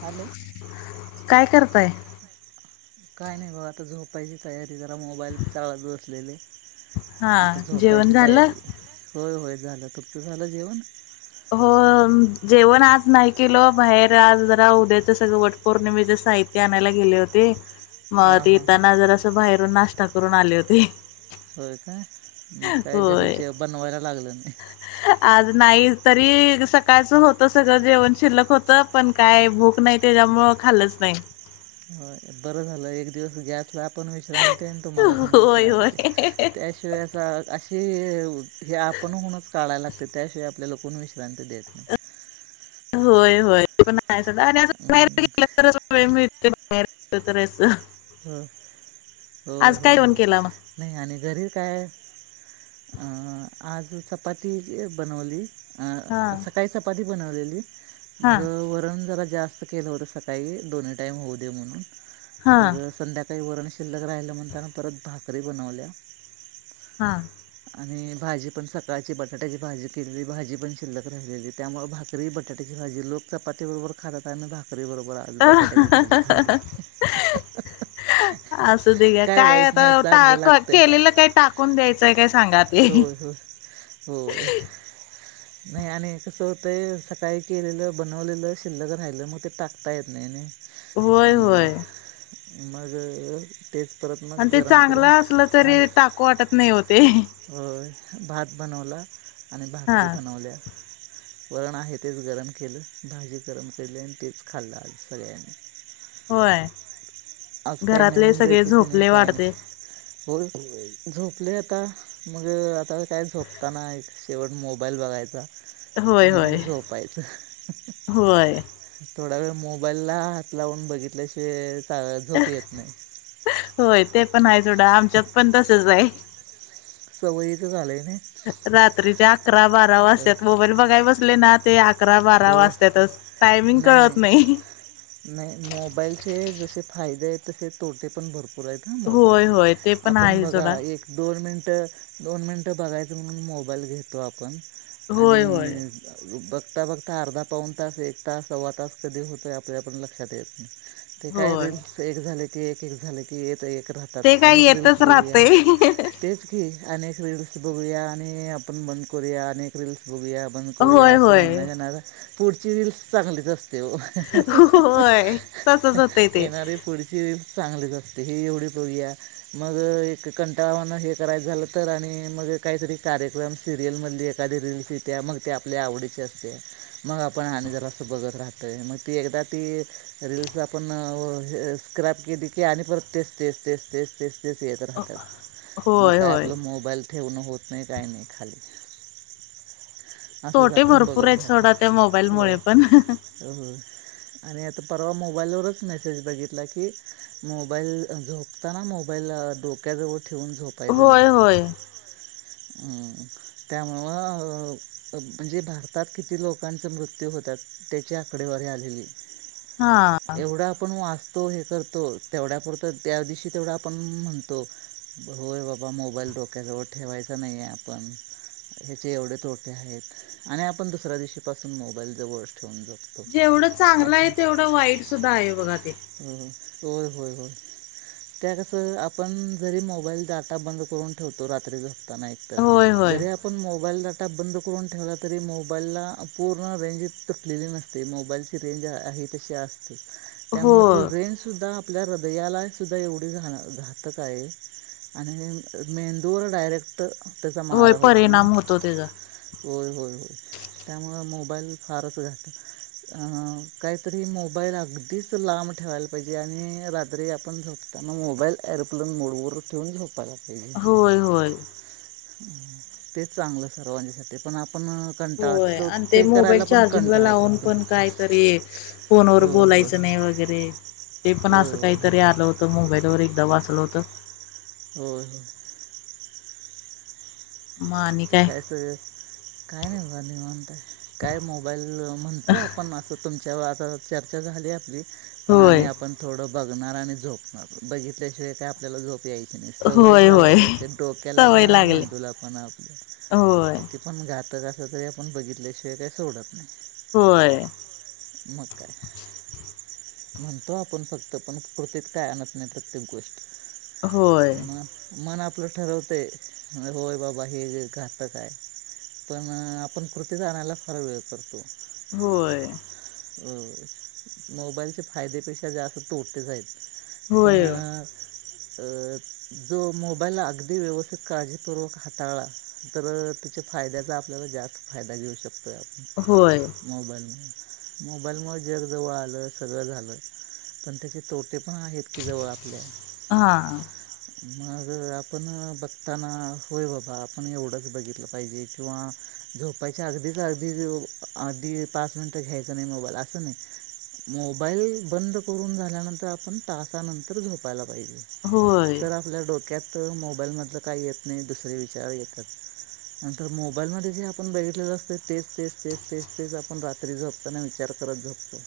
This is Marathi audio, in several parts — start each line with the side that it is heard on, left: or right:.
right: हॅलो
left: काय करताय?
right: काय नाही बाबा आता झोपायची तयारी जरा मोबाईल चालत असलेले.
left: हा
right: आता
left: जेवण
right: झोपायची
left: झालं?
right: तयारी होय होय झालं तुपत झालं जेवण.
left: हो जेवण आज नाही केलं बाहेर आज जरा उद्याचं सगळं वट पौर्णिमेच साहित्य आणायला गेले होते. मग
right: हां
left: ते
right: हां हां
left: येताना जर असं बाहेरून नाश्ता करून आले होते.
right: होय का मग काय
left: होय
right: घरीच बनवायला लागलं नाही.
left: नाहीई. तरी सकाळचं होत सगळं जेवण शिल्लक होत पण काय भूक नाही त्याच्यामु खालच नाही. तेन
right: ह बरं झालं एक दिवस गॅसला. पण विश्रांती आणि तुम्हाला पण
left: होय होय.
right: विश्रांती त्याशिवाय अस अशी. हे आपण होूनच काढायला लागत त्याशिवाय आपल्यालाक विश्रांती देत नाही.
left: होय होय ते पण आहे स
right: हम्म,
left: आणिलं तर व. तरस.
right: हो होय होय
left: जेवण
right: होय
left: केला मग?
right: नाही आणि घरी काय. अ आज चपाती बनवली. अ
left: हा
right: अस काही चपाती बनलेली
left: हा
right: मग वरण ज जास्त केलं होतं सकाळी दोन्ही टाईम होऊ दे म्हणून.
left: हा.
right: काही वरण शिल्लक राहिलं म्हण त्याना परत भाकरी बनवल्या.
left: हा.
right: आणि भाजी पण सकाळची बटाट्याची भाजी केलेली भाजी पण शिल्लक राहिलेली त्यामुळे भाकरी बटाट्याची भाजी लक चपाती बरोबर खात आणि भा. खरी बरोबर आज
left: हा
right: बटाट्याची भाजी खाल्ली.
left: असू दे घ्या काय
right: वाईट नाही चांगलं
left: आता
right: लागतंय
left: केलेलं काही टाकून द्यायचंय काय? सांगा ते.
right: होय होय होय नाही आणि कसं होतंय सकाळी केलेलं बनवलेलं शिल्लक राहिलं मग ते टाकता येत नाही नाही.
left: होय होय.
right: मग तेच परत मग
left: आणि ते
right: गरम
left: चांगलं
right: करून
left: असलं
right: आज
left: तरी टाकू वाटत नाही ओ ते.
right: भात बनवला आणि
left: हा
right: भाकरी बनवल्या. वरण आहे तेच गरम केलं भाजी गरम केली आणि तेच खाल्लं आज सगळ्यांनी.
left: होय.
right: आज काही
left: घरातले
right: नवीन
left: सगळे
right: रेसिपी नाही
left: झोपले
right: काय नाही
left: वाढते
right: हो झोपले आता. मग आता काय झोपताना शेवट मोबाईल बघायचा.
left: होय
right: आणि मग
left: होय
right: झोपायचं
left: होय.
right: थोडा वेळ मोबाईलला हात लावून बघितल्याशि झोप येत नाही.
left: होय ते पण आहे सोडा आमच्यात पण तसच आहे.
right: सवयीच झालंय ना.
left: रात्रीच्या अकरा बारा वाजत्यात त मोबाईल बघाय बसले ना ते. अकरा बारा
right: हो
left: वाजततच टायमिंग कळत नाही.
right: नाही मोबाईलचे जसे फायदे आहेत तसे तोटे पण भरपूर आहेत ना
left: होय
right: मोबाईलचे
left: होय ते पण
right: आपण
left: आहे
right: बघा
left: सोडा
right: एक दोन मिनट दोन मिनिटं बघायच म्हणून मोबाईल घेतो आपण
left: होय होय
right: आणि बघता बघता. आता अर्धा पाऊन तास एक तास सव्वा तास कधी होतोय आपल्या आपण लक्षात येत नाही. ते काय
left: होय
right: रिल्स एक झाले की, एक, एक झाले की, एक एक. राहतात
left: ते काय
right: अनेक रीलस
left: येतच
right: बघूया
left: राहतय
right: तेच की. अनेक रीलस बघूया आणि आपण बंद करूया अनेक रीलस. बघूया बंद करूया
left: होय
right: असं
left: होय
right: म्हणणं येणार पुढची रीलस चांगलीच असते. तेव
left: होय
right: [unintelligible]
left: तसच होतय ते
right: येणारी पुढचीरील चांगलीच असते हेी एवढी बघूया मग एक कंटाळावान हे करायचं झालं तर आणि मग. काहीतरी कार्यक्रम सिरियल मधली एखादी रीलस येत्या मग ते आपल्या आवडीचे असते. मग आपण आणि जरा असं बघत राहतोय मग ती एकदा ती रीलस आपण स्क्रब केली की आणि परत तेच तेच तेच तेच तेच. ते येत राहतात मग
left: होय
right: काय
left: होय
right: आपलं मोबाईल. ठेवण होत नाही काही नाही खाली असंच
left: तोटे
right: आपण
left: भरपूर
right: बघत
left: आहेत सोडा त्या मोबाईल मुळ पण.
right: हं [inaudible] आणि आता परवा मोबाईलवरच मेसेज बघितला की मोबाईल झोपताना मोबाईल मोबाईल डोक्याजवळ ठेऊन झोपायच नाही.
left: होय होय
right: होय होय ह त्यामुळं मग म्हणजे भारतात किती लोकांचं मृत्यू होत्यात तेची आकडेवारी आलेली
left: हा
right: [inaudible] एवढा आपण वाच तो, हे करतो तेवढ्यापुरतं त्या दिवशी तेवढं आपण म्हणतो होय बाबा! मोबाईल डोक्याजवळ ठेवायचा नाही आपण ह्याचे एवढे तोटे आहेत आणि आपण दु सऱ्या दिवशीपासून मोबाईल जवळ
left: जेवढं चांगलं आहे, तेवढं वाईट सुद्धा आहे बघा ते.
right: होय होय होय [inaudible] त्या कस आपण जरी मोबाईल डाटा बंद करून ठेवतो रात्रीच पताना
left: होय
right: ऐकतात
left: होय
right: जरी आपण मोबाईल डाटा बंद करून ठेवला तरी मो बाईलला पूर्ण रेंज तुटलेली नसते, मोबाईलची रेंज आहे तशी असते.
left: हो
right: त्यामुळं ती रेंज सुद्धा [inaudible] आपल्या हृदयाला सुद्धा एवढी घ घातक आहे आणि मेंदूवर डायरेक्ट तर त्याचा
left: होय
right: मारा होतोय ना
left: परिणाम होतो त्याचा
right: होय होय होय त्यामुळं मोबाईल फारच घातक [inaudible] अ काहीतरी मोबाईल अगदीच लांब ठेवायला पाहिजे आणि रात्री आपण झोपतो [inaudible] त्यामुळं मोबाईल एरोप्लेन मोडवरच ठेवून झोपायच
left: होय होय
right: [inaudible] तेच चांगलं सर्वांच्यासाठी पण आपण कंटाळा
left: होय
right: तो
left: आणि ते मोबाईल
right: करायला पण
left: चार्जिंगला
right: कंटाळा
left: लावून
right: करतो
left: पण काहीतरी फोनवर
right: होय होय
left: बोलायचं नाही. वगैरे ते पण
right: होय
left: अस
right: होय होय
left: काहीतरी आलं होत मोबाईल व एकदा वाचलं होत.
right: होय होय
left: मग आणि
right: ते काय सगळं काय नाही बघा निवांत हाय. काय मोबाईल म्हणतो आपण असं तुमच्याबर आता चर्चा झाली आपली पण
left: होय,
right: आणि आपण थोड बघणार आणि झोपणार बघितल्याशिवाय का आपल्याला झोप यायची नाही सवयच
left: होय, होय.
right: लागलेली असते डोक्याला पण
left: सवय
right: आणि
left: लागली.
right: मेंदूला पण पण आपलं
left: होय,
right: किती पण घातक असलं तरी आपण बघितल्याशिवाय काही सोडत नाही.
left: होय
right: मग काय? [inaudible] म्हणतो आपण फक्त पण कृतीत काय आणत नाही, प्रत्येक गोष्ट.
left: होय,
right: मन मन आ ठरवतंय होय बाबा, हे जे घातक आहे. पण आपण कृती आणायला फार वेळ करतो.
left: होय!
right: होय होय मोबाईलचे फायदेपेक्षा जास्त तोटेच आहेत. पण
left: होय,
right: अ जो मोबाईल अगदी व्यवस्थित काळजीपूर्वक हाताळला तर तेच्यात फायद्याचा आपल्याला जास्त फायदा घेऊ शकतोय
left: होय,
right: आपण मोबाईलमुळे. मोबाईलमुळ जग जवळ आलं सगळं झालं पण त्याची तो टे पण आहेत की जवळ आपल्या.
left: हा.
right: मग आपण बघताना होय बाबा आपण एवढंच बघितलं पाहिजे किंवा झोपायच्या अगदीच अगदी आधी पाच मिनिटं घ्यायचं नाही मोबाईल असं नाही. मोबाईल बंद करून झाल्यानंतर आपण तासानंतर झोपायला पाहिजे
left: होय.
right: तर आपल्या डोक्यात मोबाईल मधलं काही येत नाही दुसरे विचार येतात. नंतर मोबाईल मध्ये जे आपण बघितलेलं असतय तेच तेच तेच तेच तेच आपण रात्री झोपताना विचार करत झोपतो.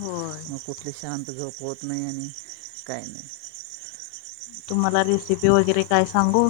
left: होय.
right: मग कुठली शांत झोप होत नाही आणि काय नाही.
left: तुम्हांला रेसिपी वगैरे काय सांगू?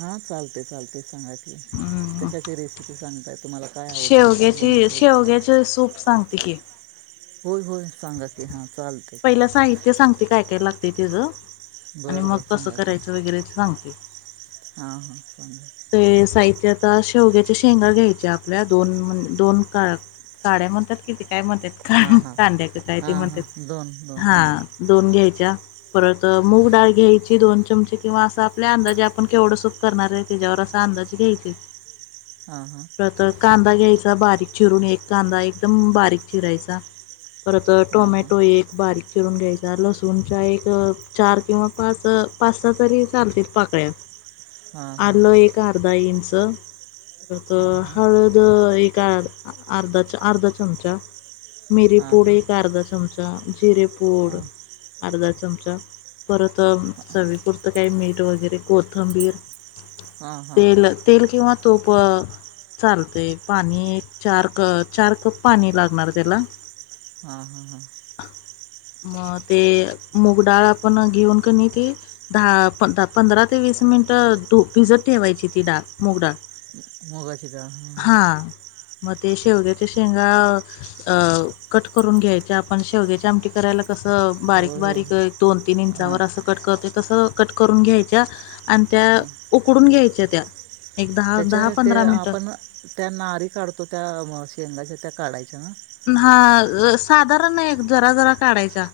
right: हा चालते चालते सांगा की,
left: अं
right: कशाची रेसिपी सांगते?
left: शेवग्याची शेवग्याचे सूप सांगते की?
right: होय होय! सांगा की हां चालते
left: पहिला साहित्य सांगते कायकायला लागते तेज आणि
right: बरं
left: मग
right: बरं
left: कसं करायचं वगैरे ते सांगते?
right: हा हा सांगा!
left: ते साहित्य आता शेवग्याच्या शेंगा घ्यायच्या आपल्या दोन म्हणज दोन काळ काड्या म्हणतात कि ती काय म्हणतात
right: हां हां
left: कांद्याक काय ते
right: हां
left: म्हणतात
right: हां दोन दोन
left: हा
right: हां
left: दोन घ्यायच्या परत मूग डाळ घ्यायची दोन चमचे किंवा अस आपल्या अंदाजे आपण केवढं सुूप करणार आहे त्याच्यावर अस अंदाजे घ्यायचे.
right: हां हां
left: परत कांदा घ्यायचा बारीक चिरून एक कांदा एकदम बारीक चिरायचा. परत
right: हां हां
left: टोमॅटो आहे एक बारीक चिरून घ्यायचा लसूण एक चार किंवा पाच पाच तरी चालतील पाकळ्या
right: हां
left: आलं
right: हां
left: एक अर्धा इंच हळद एक अर्धा अर्धा चमचा
right: हां हां हां
left: पूड एक अर्धा चमचा, जिरे पोड
right: हां
left: अर्धा चमचा परत चवी पुुरतं काही मीठ वगैरे कोथंबीर
right: हां हां
left: तेल तेल किंवा तूप चालतय पाणी एक चार क चार कप पाणी लागणार त्याला
right: हा हा हा!
left: [inaudible] मग ते मूगडाळ आपण घेऊन क ते दहा पंधरा ते वीस मिनट भिजत ठेवायची ती डाळ मूग डाळ.
right: मुगाची डाळ, हा हा.
left: हां मग ते शेवग्याच्या शेंगा अ कट करून घ्यायचे आपण शेवग्याच्या आमटी करायला कसं बारीक
right: होय होय
left: बारीक दोन तीन
right: हां
left: इंचावर असं कट करते तसं कट करून घ्यायच्या. आणि त्या
right: हां
left: उकडून घ्यायच्या त्या! एक
right: त्याच्या ते
left: मिनिटं
right: आपण त्या नारी काढतो त्या शेंगाच्या त्या काढायच्या ना?
left: हा साधारण आहे जरा जरा काढायच्या.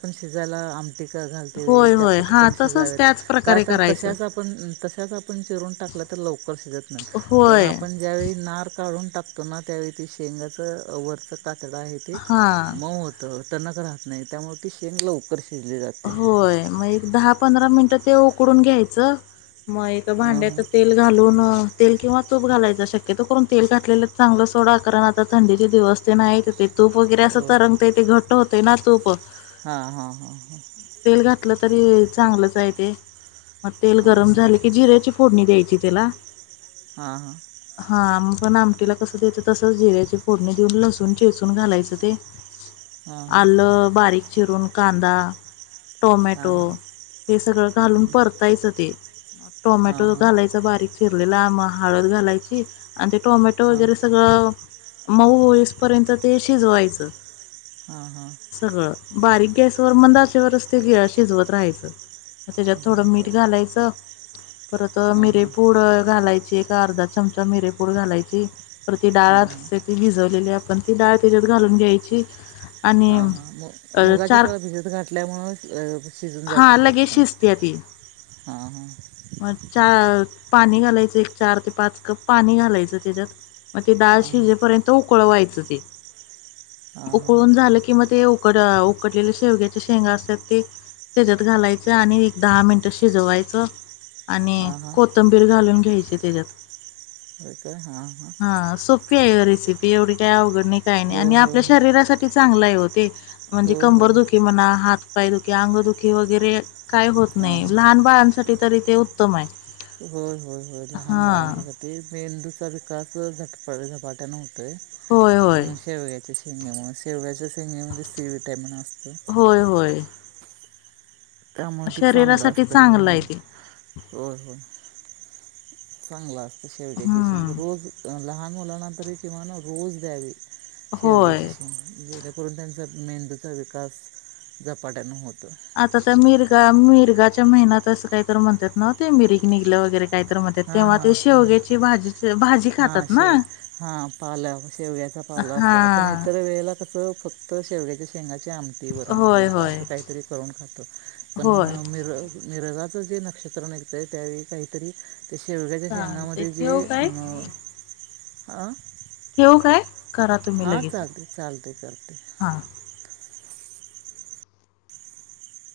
right: पण शिजायला आम टी, घालते
left: होय,
right: त्या
left: होय. हां,
right: पटकन
left: तसंच
right: शिजाव
left: त्याच प्रकारे
right: का
left: करायचं.
right: तशच आपण तशच आपण चिरून टाक लवकर शिजत नाइत पण
left: होय.
right: आपण ज्यावेळी नार काढून टाकतो ना त्यावेळी ते शेंगाच वरच कातड आहे ते
left: हां.
right: मऊ होत टनक राहत नाही त्यामुळे ती शेंग लवकर शिजली जाते
left: होय मग एक दहा पंधरा मिनिटं ते उकडून घ्यायचं, म एका
right: हां
left: भांड्यात
right: हां
left: तेल घालून तेल किंवा तूप घालायच शक्यतो करून तेल घातलेलं चांगलं सोडा कारण आता थंडीचे दिवस ते हायत ते तूप वगैरे असं तरंगतय ते घट होतंय ना तूप
right: हा हा हा हा.
left: तेल घातलं तरी चांगलंचय ते मग तेल
right: हां
left: गरम झाले की जिरे फोडणी द्यायची त्याला
right: हा हा.
left: हा पण आमटीला कसं देतं तस जिऱ्याची फोडणी देऊन लसूून चेचून घालायचं ते
right: हां हां
left: आलं बारीक चिरून कांदा
right: हां हां
left: टोमॅटो हे सगळं घालून परतायचं ते म
right: हां
left: टोमॅटो
right: हां
left: घालायचा बारीक चिरलेला हळद घालायची आणि ते टोमॅटो
right: हां हां हां
left: वैगरे सगळं मऊ होईस पर्यंत ते शिजवायचं
right: हा हा.
left: सगळं बारीक गॅसवर मंद आचेवर ते घ शिजवत राहायचं. म तेज्यात थोडं
right: बरं
left: मीठ
right: बरं
left: घालायचं. परत अ
right: हां हां
left: मिरेपूड घालायची एक अर्धा चमचा मिरेपूड घालायची. तर ती डाळ
right: हां हां
left: असत्याती भिजवलेली आपण ती डाळ तेज्यात घालून घ्यायची. आणि
right: हा हा मु मुगाची
left: चार
right: तवा भिजत घात ल्यामुळे शिजूनं जाते
left: हा लगेच
right: पटकन
left: शिजत्या ती
right: हां हां
left: मग चा पाणी घालायचं एक चार ते पाच कप पाणी घालायचं तेज्यात म ते डाळ
right: हां
left: शिजेपर्यंत उकळवायचं ते
right: हां
left: उकळून झालं की म ते उकड उकडलेले शेवग्याच्या शेंगा असत्यात ते. तेजात घालायचं आणि एक दहा मिनटं शिजवायचं आणि
right: हां हां हां हां
left: कोथंबीर घालून घ्यायची तेज्यात
right: होय काय हां हां
left: हा सोप्पी याय ओ रेसिपी एवढी काय अवघड आणि काय नाइ आणि
right: होय
left: आपल्या
right: होय
left: शरीरासाठी चांगलाय वो ते म्हणजे
right: होय
left: कंबर
right: होय
left: दुखी म्हणा हात पायदुखी, अंगदुखी वगरे काय होत
right: हां
left: नाइ
right: हां
left: लहान बाळांसाठी तरी ते उत्तमय.
right: होय होय होय लहान बाळांच्यासाठी मेंदूचा विकास झटपट झपाट्यानं होत काय
left: होय, होय.
right: अं शेवग्याच्या शेंगामुळे ते म्हणजे सी व्हिटॅमिन असतं.
left: होय, होय.
right: त्यामुळे ते चांगलं
left: शरीरासाठी
right: असतं लहान
left: चांगलं आहे
right: मुलां
left: ते.
right: होय होय चांगलं असतं शेवग्याची शेंग
left: हं.
right: रोज लहान मुलांना तरी किमान रोज द्यावी.
left: होय.
right: शेवग्याचीे शेंग जेणेकरून त्यांचा मेंदूचा विकास झपाट्यानं होत
left: आता त्या मिरगा मिरगाच्या महिन्यात असं काय तर म्हणत्यात नव ते मिरीग निघलं वगरे कायतर म्हणत्यात
right: हां
left: तेव्हा
right: हां
left: ते
right: हां
left: शेवग्याची भाजीची भाजी
right: हां
left: खातात ना.
right: शेव हां पाला शेवग्याचा पाला असतो आपण
left: हां.
right: इतर वेळेला कसं फक्त शेवग्याच्या शेंगा आमटी वरण किंवा
left: होय, होय.
right: असं कायतरी करून खातो, पण
left: होय.
right: मिर मिरगात जे नक्ष्रत्र निघत्यय त्यावेळी कायतरी ते शेवग्याच्या
left: चालतंय
right: शेंगामध्ये जे
left: ठेवू काय?
right: हम्म अं
left: [unintelligible] करा तुम्ही
right: हां
left: लगेच
right: चालते चालते करते
left: हां.